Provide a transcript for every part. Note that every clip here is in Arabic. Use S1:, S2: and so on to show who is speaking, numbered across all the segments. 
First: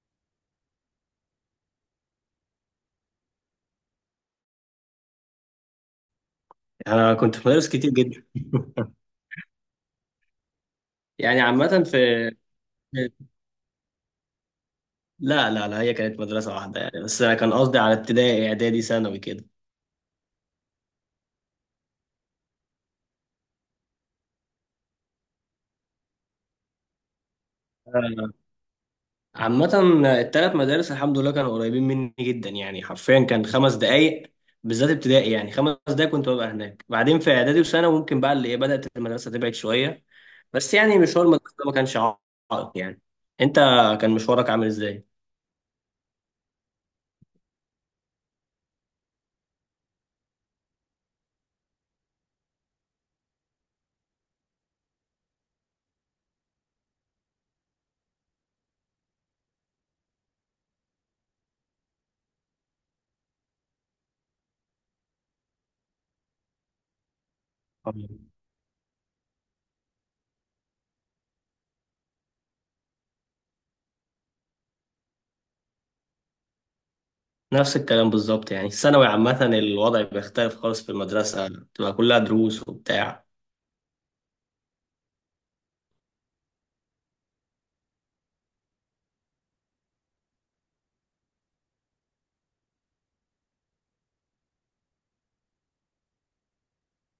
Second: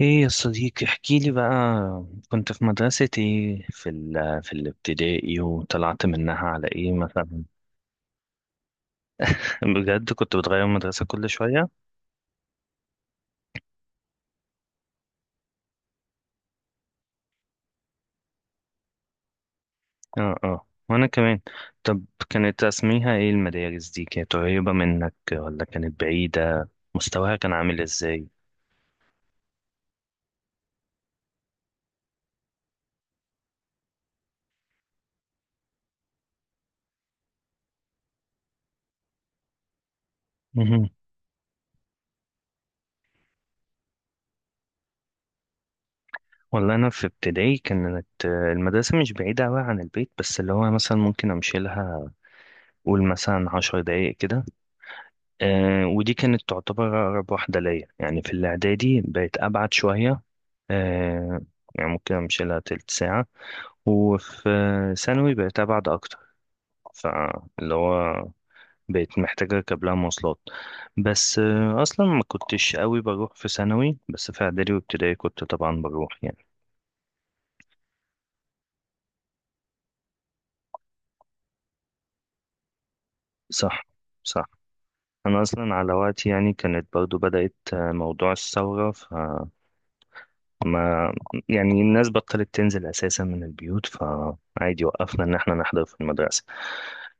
S1: ايه يا صديقي، احكي لي بقى. كنت في مدرسة ايه، في الابتدائي، وطلعت منها على ايه
S2: انا كنت
S1: مثلا؟
S2: في مدارس كتير جدا.
S1: بجد كنت بتغير مدرسة كل
S2: يعني
S1: شوية؟
S2: عامة في- لا لا لا، هي كانت مدرسة واحدة، يعني بس أنا كان قصدي على ابتدائي إعدادي ثانوي كده.
S1: اه، اه، وانا كمان. طب كانت اسميها ايه المدارس دي؟ كانت قريبة منك ولا كانت بعيدة؟ مستواها كان عامل ازاي؟
S2: آه، عامة التلات مدارس الحمد لله كانوا قريبين مني جدا، يعني حرفيا كان 5 دقايق. بالذات ابتدائي، يعني 5 دقايق كنت ببقى هناك. بعدين في إعدادي وثانوي ممكن بقى اللي إيه بدأت المدرسة تبعد شوية، بس
S1: مهم.
S2: يعني مشوار المدرسة ده ما كانش عائق يعني. أنت كان مشوارك عامل إزاي؟
S1: والله انا في ابتدائي كانت المدرسة مش بعيدة اوي عن البيت، بس اللي هو مثلا ممكن امشي لها، قول مثلا 10 دقايق كده. ودي كانت تعتبر أقرب واحدة ليا، يعني في الإعدادي بقت أبعد شوية. آه يعني ممكن أمشي لها تلت ساعة. وفي ثانوي بقت أبعد أكتر، فاللي هو بقيت محتاجة أركب لها مواصلات. بس أصلا ما كنتش قوي بروح في ثانوي، بس في إعدادي وابتدائي كنت طبعا بروح يعني.
S2: نفس الكلام بالظبط، يعني الثانوي عامة الوضع بيختلف خالص، في المدرسة بتبقى كلها دروس وبتاع.
S1: صح، صح. أنا أصلا على وقتي يعني كانت برضو بدأت موضوع الثورة. ما يعني الناس بطلت تنزل أساسا من البيوت، فعادي وقفنا إن احنا نحضر في المدرسة.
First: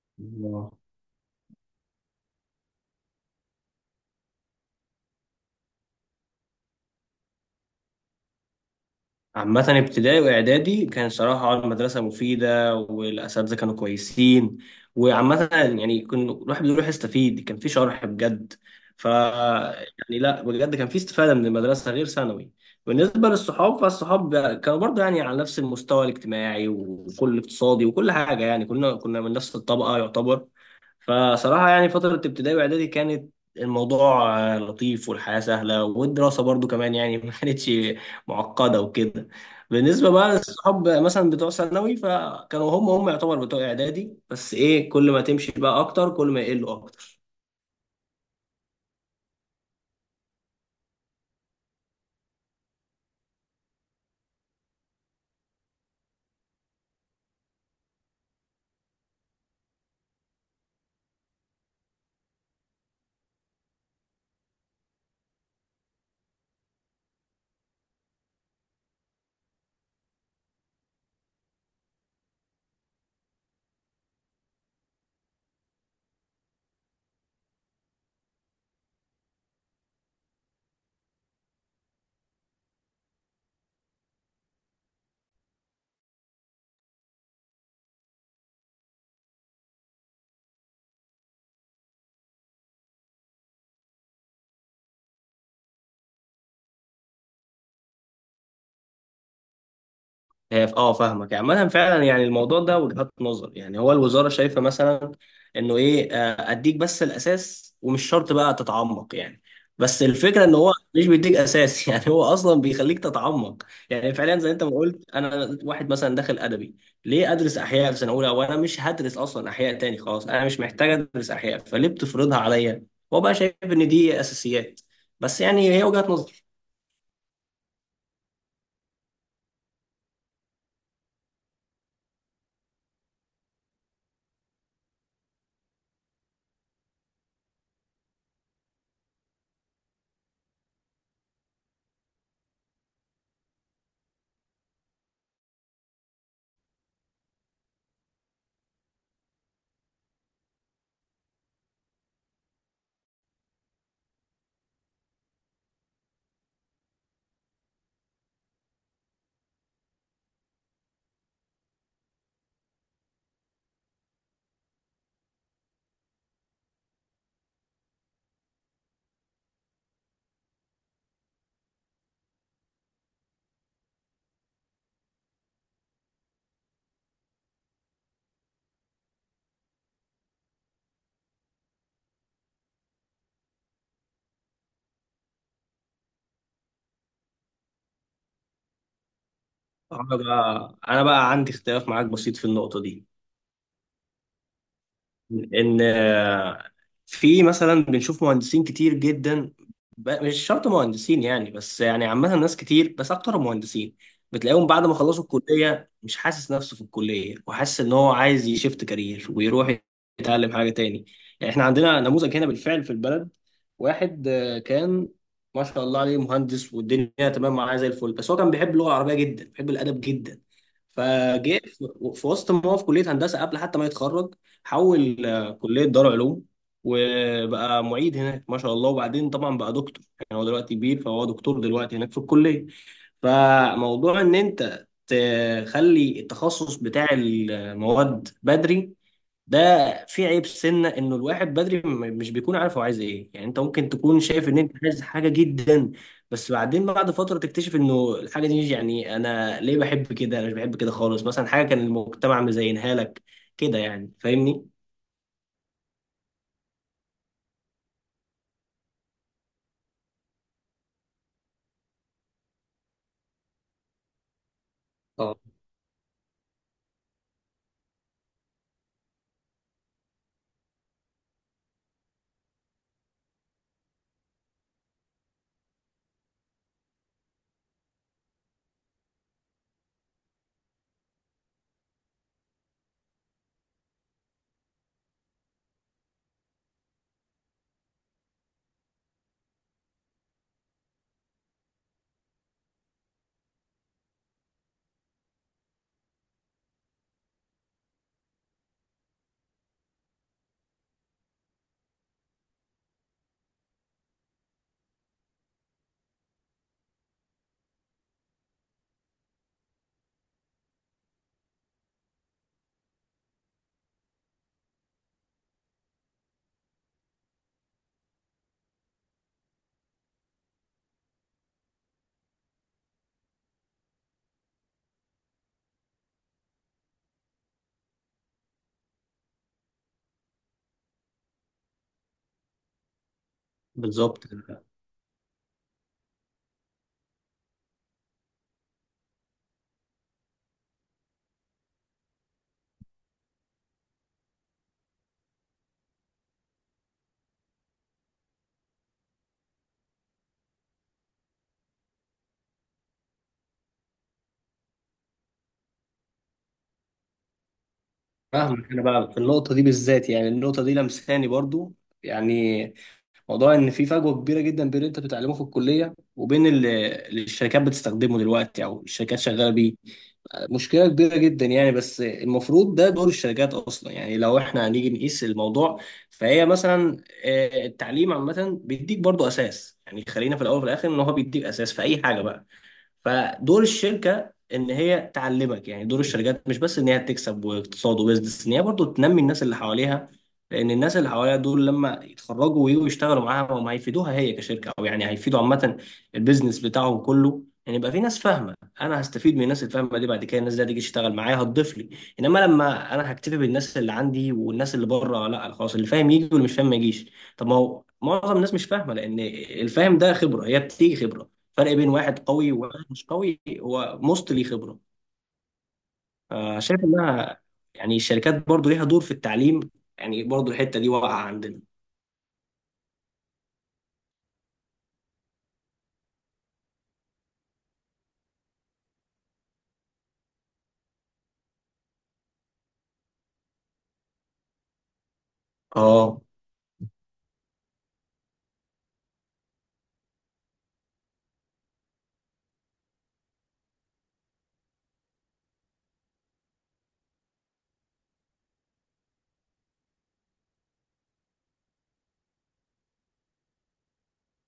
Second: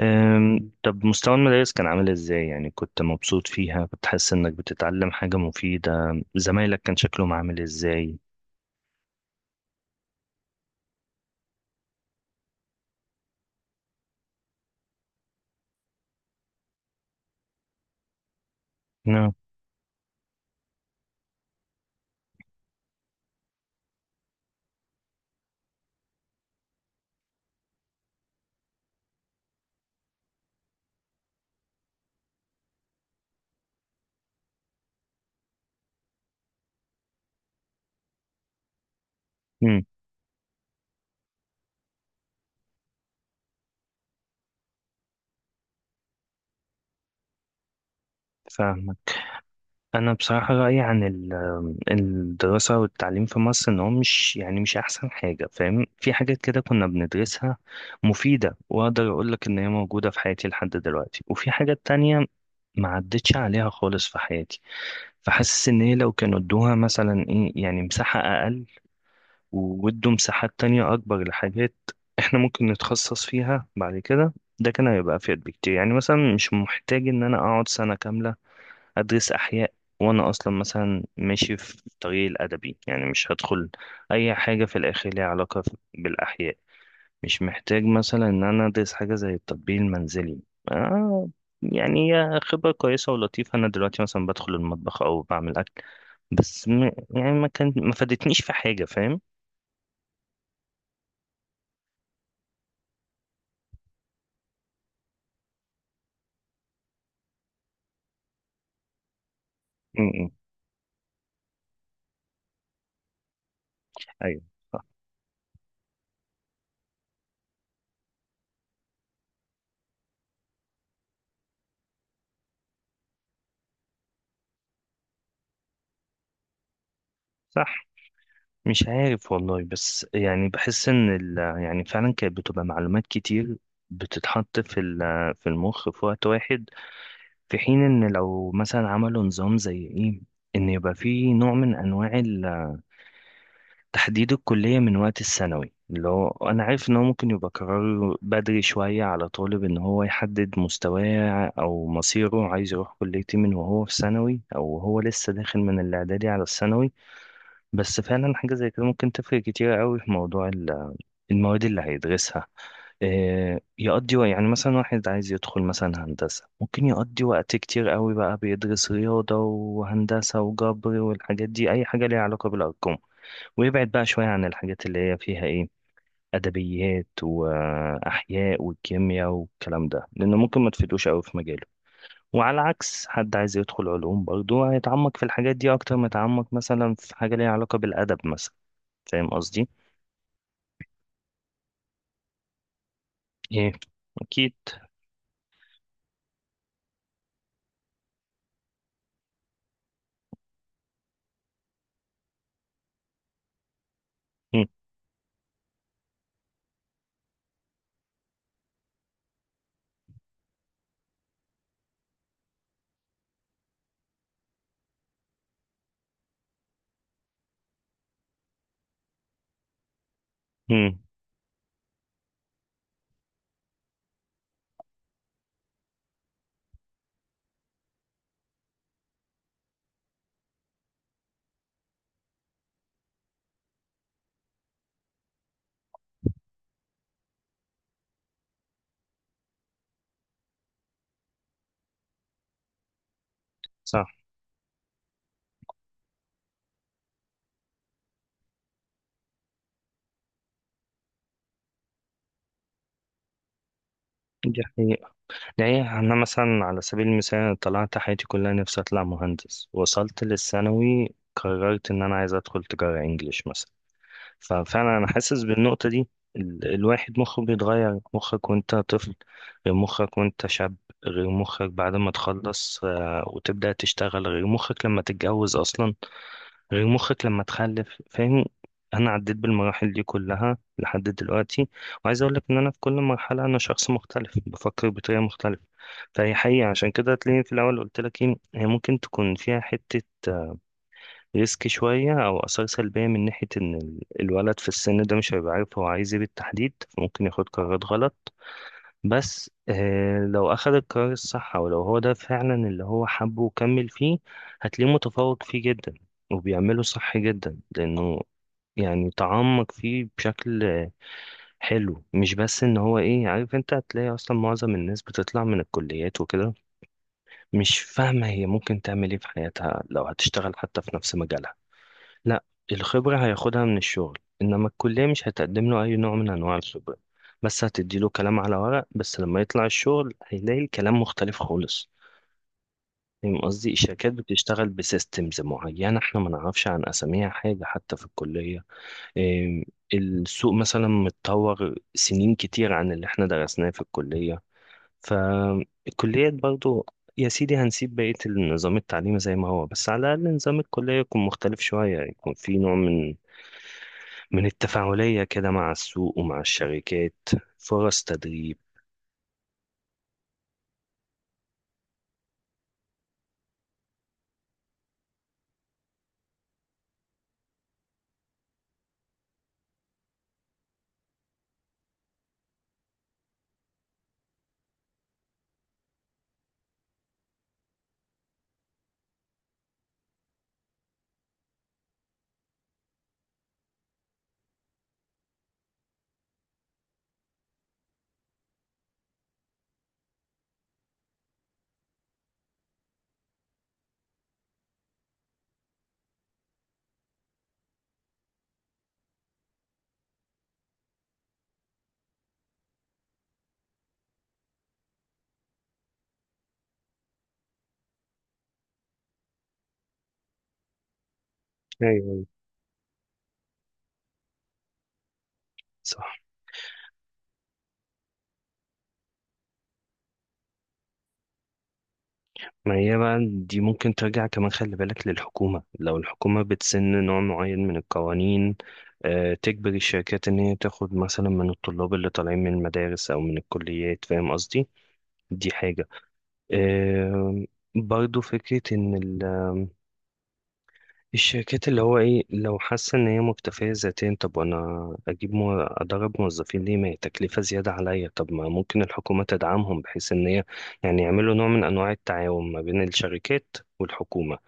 S2: الله.
S1: طب مستوى المدارس كان عامل إزاي؟ يعني كنت مبسوط فيها؟ كنت حاسس إنك بتتعلم حاجة مفيدة؟ زمايلك كان شكلهم عامل إزاي؟
S2: عامة ابتدائي وإعدادي كان صراحة آه المدرسة مفيدة، والأساتذة كانوا كويسين، وعامة يعني كنا الواحد بيروح يستفيد، كان في شرح بجد. ف
S1: نعم.
S2: يعني لا بجد كان في استفادة من المدرسة غير ثانوي. بالنسبة للصحاب، فالصحاب كانوا برضه يعني على نفس المستوى الاجتماعي وكل اقتصادي وكل حاجة، يعني كنا من نفس الطبقة يعتبر. فصراحة يعني فترة ابتدائي وإعدادي كانت الموضوع لطيف، والحياة سهلة، والدراسة برضو كمان يعني ما كانتش معقدة وكده.
S1: أمم،
S2: بالنسبة بقى للصحاب مثلا بتوع ثانوي، فكانوا هم هم يعتبر بتوع إعدادي، بس إيه كل ما تمشي بقى أكتر كل ما يقلوا أكتر.
S1: فاهمك. أنا بصراحة رأيي عن الدراسة والتعليم في مصر إن هو مش، يعني مش أحسن حاجة، فاهم؟ في حاجات كده كنا بندرسها مفيدة، وأقدر أقول لك إن هي موجودة في حياتي لحد دلوقتي، وفي حاجات تانية ما عدتش عليها خالص في حياتي. فحاسس ان هي لو كانوا ادوها مثلا ايه يعني مساحة اقل، وودوا مساحات تانية اكبر لحاجات احنا ممكن نتخصص فيها بعد كده، ده كان هيبقى افيد بكتير. يعني مثلا مش محتاج ان انا اقعد سنة كاملة ادرس احياء وانا اصلا مثلا ماشي في طريق الادبي، يعني مش هدخل اي حاجة في الاخر ليها علاقة بالاحياء. مش محتاج مثلا ان انا ادرس حاجه زي التطبيق المنزلي. آه، يعني هي خبره كويسه ولطيفه، انا دلوقتي مثلا بدخل المطبخ او بعمل اكل، بس يعني ما فادتنيش في حاجه، فاهم؟
S2: هي فاهمك. عامة فعلا يعني الموضوع ده وجهات نظر، يعني هو الوزارة شايفة مثلا انه ايه، اديك بس الاساس ومش شرط بقى تتعمق يعني.
S1: م-
S2: بس
S1: م.
S2: الفكرة ان هو مش بيديك اساس يعني هو اصلا بيخليك تتعمق. يعني فعلا
S1: ايوه،
S2: زي انت ما
S1: صح،
S2: قلت، انا واحد مثلا داخل ادبي، ليه ادرس احياء في سنة اولى وانا مش هدرس اصلا احياء تاني؟ خلاص انا مش محتاج ادرس احياء، فليه بتفرضها عليا؟ هو بقى شايف ان دي اساسيات، بس يعني هي وجهات نظر.
S1: صح. مش عارف والله، بس يعني بحس ان ال، يعني فعلا كانت بتبقى معلومات كتير بتتحط في المخ في وقت واحد. في حين ان لو مثلا عملوا نظام زي ايه، ان يبقى فيه نوع من انواع تحديد الكلية من وقت الثانوي. اللي هو أنا عارف إن هو ممكن يبقى قرار بدري شوية على طالب، إن هو يحدد مستواه أو مصيره، عايز يروح كلية إيه، من وهو في ثانوي، أو هو لسه داخل من الإعدادي على الثانوي. بس فعلا حاجة زي كده ممكن تفرق كتير أوي في موضوع المواد اللي هيدرسها. آه، يعني مثلا واحد عايز يدخل مثلا هندسة، ممكن يقضي وقت كتير أوي بقى بيدرس رياضة وهندسة وجبر والحاجات دي، أي حاجة ليها علاقة بالأرقام. ويبعد بقى شوية عن الحاجات اللي هي فيها ايه، أدبيات وأحياء والكيمياء والكلام ده، لأنه ممكن ما تفيدوش أوي في مجاله. وعلى عكس حد عايز يدخل علوم، برضه هيتعمق في الحاجات دي أكتر ما يتعمق مثلا في حاجة ليها علاقة بالأدب مثلا. فاهم قصدي؟
S2: انا بقى عندي اختلاف معاك بسيط في النقطة دي.
S1: ايه، أكيد.
S2: ان في مثلا بنشوف مهندسين كتير جدا، مش شرط مهندسين يعني، بس يعني عامة ناس كتير، بس اكتر مهندسين
S1: مم.
S2: بتلاقيهم بعد ما خلصوا الكلية مش حاسس نفسه في الكلية، وحاسس ان هو عايز يشفت كارير ويروح يتعلم حاجة تاني. يعني احنا عندنا نموذج هنا بالفعل في البلد، واحد كان ما شاء الله عليه مهندس، والدنيا تمام معاه زي الفل، بس هو كان بيحب اللغة العربية جدا، بيحب الأدب جدا.
S1: مم.
S2: فجه في وسط ما هو في كلية هندسة، قبل حتى ما يتخرج، حول كلية دار علوم، وبقى معيد هناك ما شاء الله، وبعدين طبعا بقى دكتور، يعني هو دلوقتي كبير، فهو دكتور دلوقتي هناك في الكلية. فموضوع ان انت تخلي التخصص بتاع المواد بدري ده، في عيب سنة انه الواحد بدري مش بيكون عارف هو عايز ايه. يعني انت ممكن
S1: صح.
S2: تكون شايف ان انت عايز حاجة جدا، بس بعدين بعد فترة تكتشف انه الحاجة دي، يعني انا ليه بحب كده؟ انا مش بحب كده خالص مثلا، حاجة كان المجتمع مزينها لك كده يعني،
S1: دي
S2: فاهمني؟
S1: حقيقة، دي حقيقة. أنا مثلا على سبيل المثال طلعت حياتي كلها نفسي أطلع مهندس، وصلت للثانوي قررت إن أنا عايز أدخل تجارة إنجليش مثلا. ففعلا انا
S2: اه،
S1: حاسس بالنقطة دي. الواحد مخه بيتغير، مخك وانت طفل غير مخك وانت شاب، غير مخك بعد ما تخلص وتبدأ تشتغل، غير مخك لما تتجوز اصلا، غير مخك لما تخلف، فاهم؟ انا عديت بالمراحل دي كلها لحد دلوقتي، وعايز اقول لك ان انا في كل مرحلة انا شخص مختلف بفكر بطريقة مختلفة. فهي حقيقة، عشان كده تلاقيني في الاول قلت لك ايه، هي ممكن تكون فيها حتة ريسك شوية أو آثار سلبية من ناحية إن الولد في السن ده مش هيبقى عارف هو عايز إيه بالتحديد، فممكن ياخد قرارات غلط. بس لو أخد القرار الصح، أو لو هو ده فعلا اللي هو حبه وكمل فيه، هتلاقيه متفوق فيه جدا وبيعمله صح جدا، لأنه يعني تعمق فيه بشكل حلو. مش بس ان هو ايه، عارف، انت هتلاقي اصلا معظم الناس بتطلع من الكليات وكده مش فاهمة هي ممكن تعمل ايه في حياتها، لو هتشتغل حتى في نفس مجالها. لا، الخبرة هياخدها من الشغل، إنما الكلية مش هتقدم له أي نوع من أنواع الخبرة، بس هتديله كلام على ورق. بس لما يطلع الشغل هيلاقي الكلام مختلف خالص، فاهم قصدي؟ الشركات
S2: بالظبط.
S1: بتشتغل بسيستمز معينة احنا ما نعرفش عن أساميها حاجة حتى في الكلية. إيه، السوق مثلا متطور سنين كتير عن اللي احنا درسناه في الكلية. فالكليات برضو، يا سيدي هنسيب بقية النظام التعليمي زي ما هو، بس على الأقل نظام الكلية يكون مختلف شوية، يكون في نوع من، من التفاعلية كده مع السوق ومع الشركات، فرص تدريب.
S2: فاهمك. انا بقى في النقطه دي بالذات، يعني النقطه دي لمساني برضو، يعني موضوع ان في فجوه كبيره جدا بين اللي انت بتتعلمه في الكليه وبين اللي الشركات بتستخدمه دلوقتي، او الشركات شغاله بيه. مشكله كبيره جدا يعني، بس المفروض ده دور الشركات اصلا، يعني لو احنا هنيجي نقيس الموضوع. فهي مثلا، التعليم عامه بيديك برضو اساس، يعني خلينا في الاول وفي الاخر ان هو بيديك اساس في اي حاجه بقى. فدور الشركه ان هي تعلمك، يعني دور الشركات مش بس ان هي تكسب واقتصاد وبزنس، ان هي برضو تنمي الناس اللي حواليها، لان الناس اللي حواليها دول لما يتخرجوا ويجوا يشتغلوا معاها هم هيفيدوها هي كشركه، او يعني هيفيدوا عامه البيزنس بتاعهم كله. يعني يبقى في ناس فاهمه، انا هستفيد من الناس الفاهمه دي بعد كده، الناس دي هتيجي تشتغل معايا هتضيف لي. انما لما انا هكتفي بالناس اللي عندي والناس اللي بره، لا خلاص، اللي فاهم يجي واللي مش فاهم ما يجيش. طب ما هو معظم الناس مش فاهمه، لان الفاهم ده خبره، هي بتيجي خبره. فرق بين واحد
S1: ايوه،
S2: قوي وواحد مش قوي هو مستلي خبرة.
S1: صح.
S2: شايف انها يعني الشركات برضو ليها دور في التعليم، يعني برضو الحتة دي واقعة عندنا.
S1: ما هي بقى دي ممكن ترجع كمان، خلي بالك، للحكومة. لو الحكومة بتسن نوع معين من القوانين، آه، تجبر الشركات إن هي تاخد مثلا من الطلاب اللي طالعين من المدارس أو من الكليات، فاهم قصدي؟ دي حاجة.
S2: اه،
S1: آه، برضو فكرة إن الشركات اللي هو ايه لو حاسه ان هي مكتفيه ذاتيا، طب وانا اجيب ادرب موظفين ليه، ما هي تكلفه زياده عليا. طب ما ممكن الحكومه تدعمهم، بحيث ان هي يعني يعملوا نوع من انواع التعاون ما بين الشركات والحكومه،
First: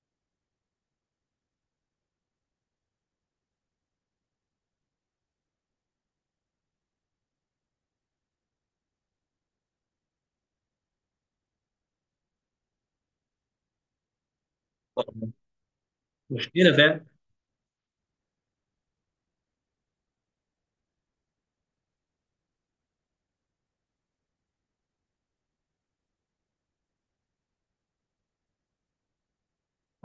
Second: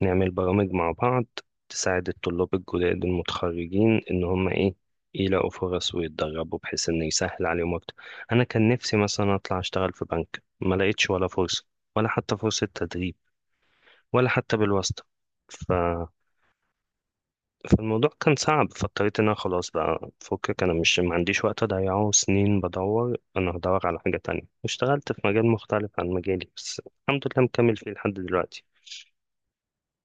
S1: نعمل برامج مع بعض تساعد الطلاب الجداد المتخرجين ان هم ايه يلاقوا فرص ويتدربوا، بحيث ان يسهل عليهم اكتر. انا كان نفسي مثلا اطلع اشتغل في بنك، ما لقيتش ولا فرصه، ولا حتى فرصه تدريب، ولا حتى بالواسطه.
S2: مشكلة فعلا.
S1: فالموضوع كان صعب، فاضطريت ان انا خلاص بقى فكك، انا مش، ما عنديش وقت اضيعه سنين بدور، انا هدور على حاجة تانية. اشتغلت في مجال مختلف عن مجالي، بس الحمد لله مكمل فيه لحد دلوقتي.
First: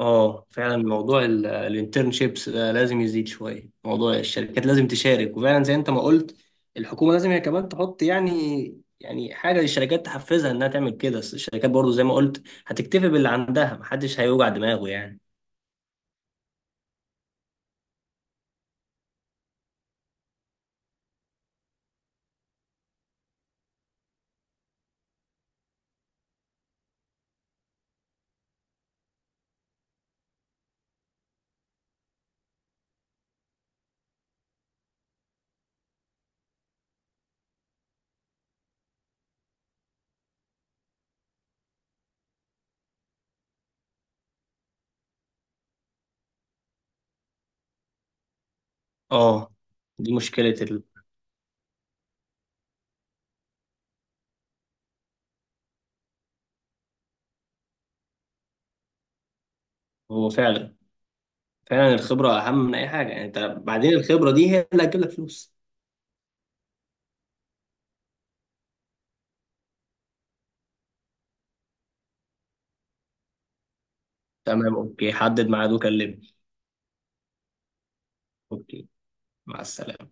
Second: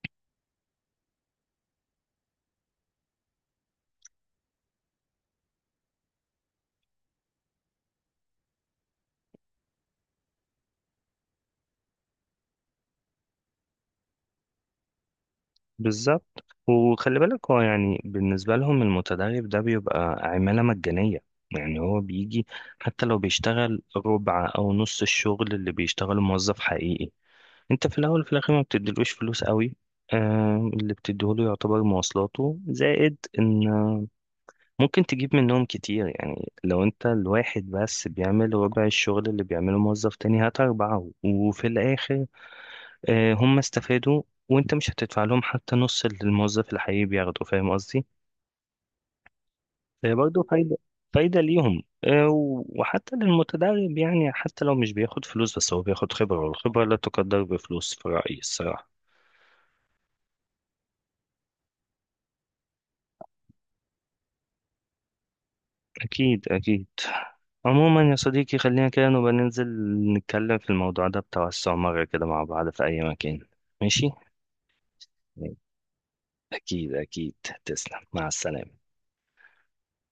S2: اه، فعلا موضوع الانترنشيبس ده لازم يزيد شوية، موضوع الشركات لازم تشارك. وفعلا زي انت ما قلت، الحكومة لازم هي كمان تحط يعني يعني حاجة للشركات تحفزها انها تعمل كده، بس الشركات برضو زي ما قلت هتكتفي باللي عندها، محدش هيوجع دماغه يعني.
S1: بالظبط. وخلي بالك هو يعني بالنسبة لهم المتدرب ده بيبقى عمالة مجانية، يعني هو بيجي، حتى لو بيشتغل ربع أو نص الشغل اللي بيشتغله موظف حقيقي، انت في الأول وفي الآخر ما بتديلوش فلوس قوي. آه، اللي بتديهوله يعتبر مواصلاته، زائد ان ممكن تجيب منهم كتير، يعني لو انت الواحد بس بيعمل ربع الشغل اللي بيعمله موظف تاني، هات أربعة وفي الآخر آه، هم استفادوا، وانت مش هتدفع لهم حتى نص اللي الموظف الحقيقي بياخده، فاهم قصدي؟
S2: اه، دي
S1: فهي برضه
S2: مشكلة
S1: فايدة، فايدة ليهم. آه، وحتى للمتدرب، يعني حتى لو مش بياخد فلوس بس هو بياخد خبرة، والخبرة لا تقدر بفلوس في رأيي الصراحة.
S2: هو فعلا، فعلا الخبرة أهم من أي حاجة، يعني أنت بعدين الخبرة دي هي اللي هتجيب لك فلوس.
S1: أكيد، أكيد. عموما يا صديقي، خلينا كده نبقى ننزل نتكلم في الموضوع ده بتوسع مرة كده مع بعض في أي مكان، ماشي؟
S2: تمام، أوكي، حدد ميعاد وكلمني.
S1: أكيد، أكيد. تسلم، مع السلامة.
S2: أوكي، مع السلامة.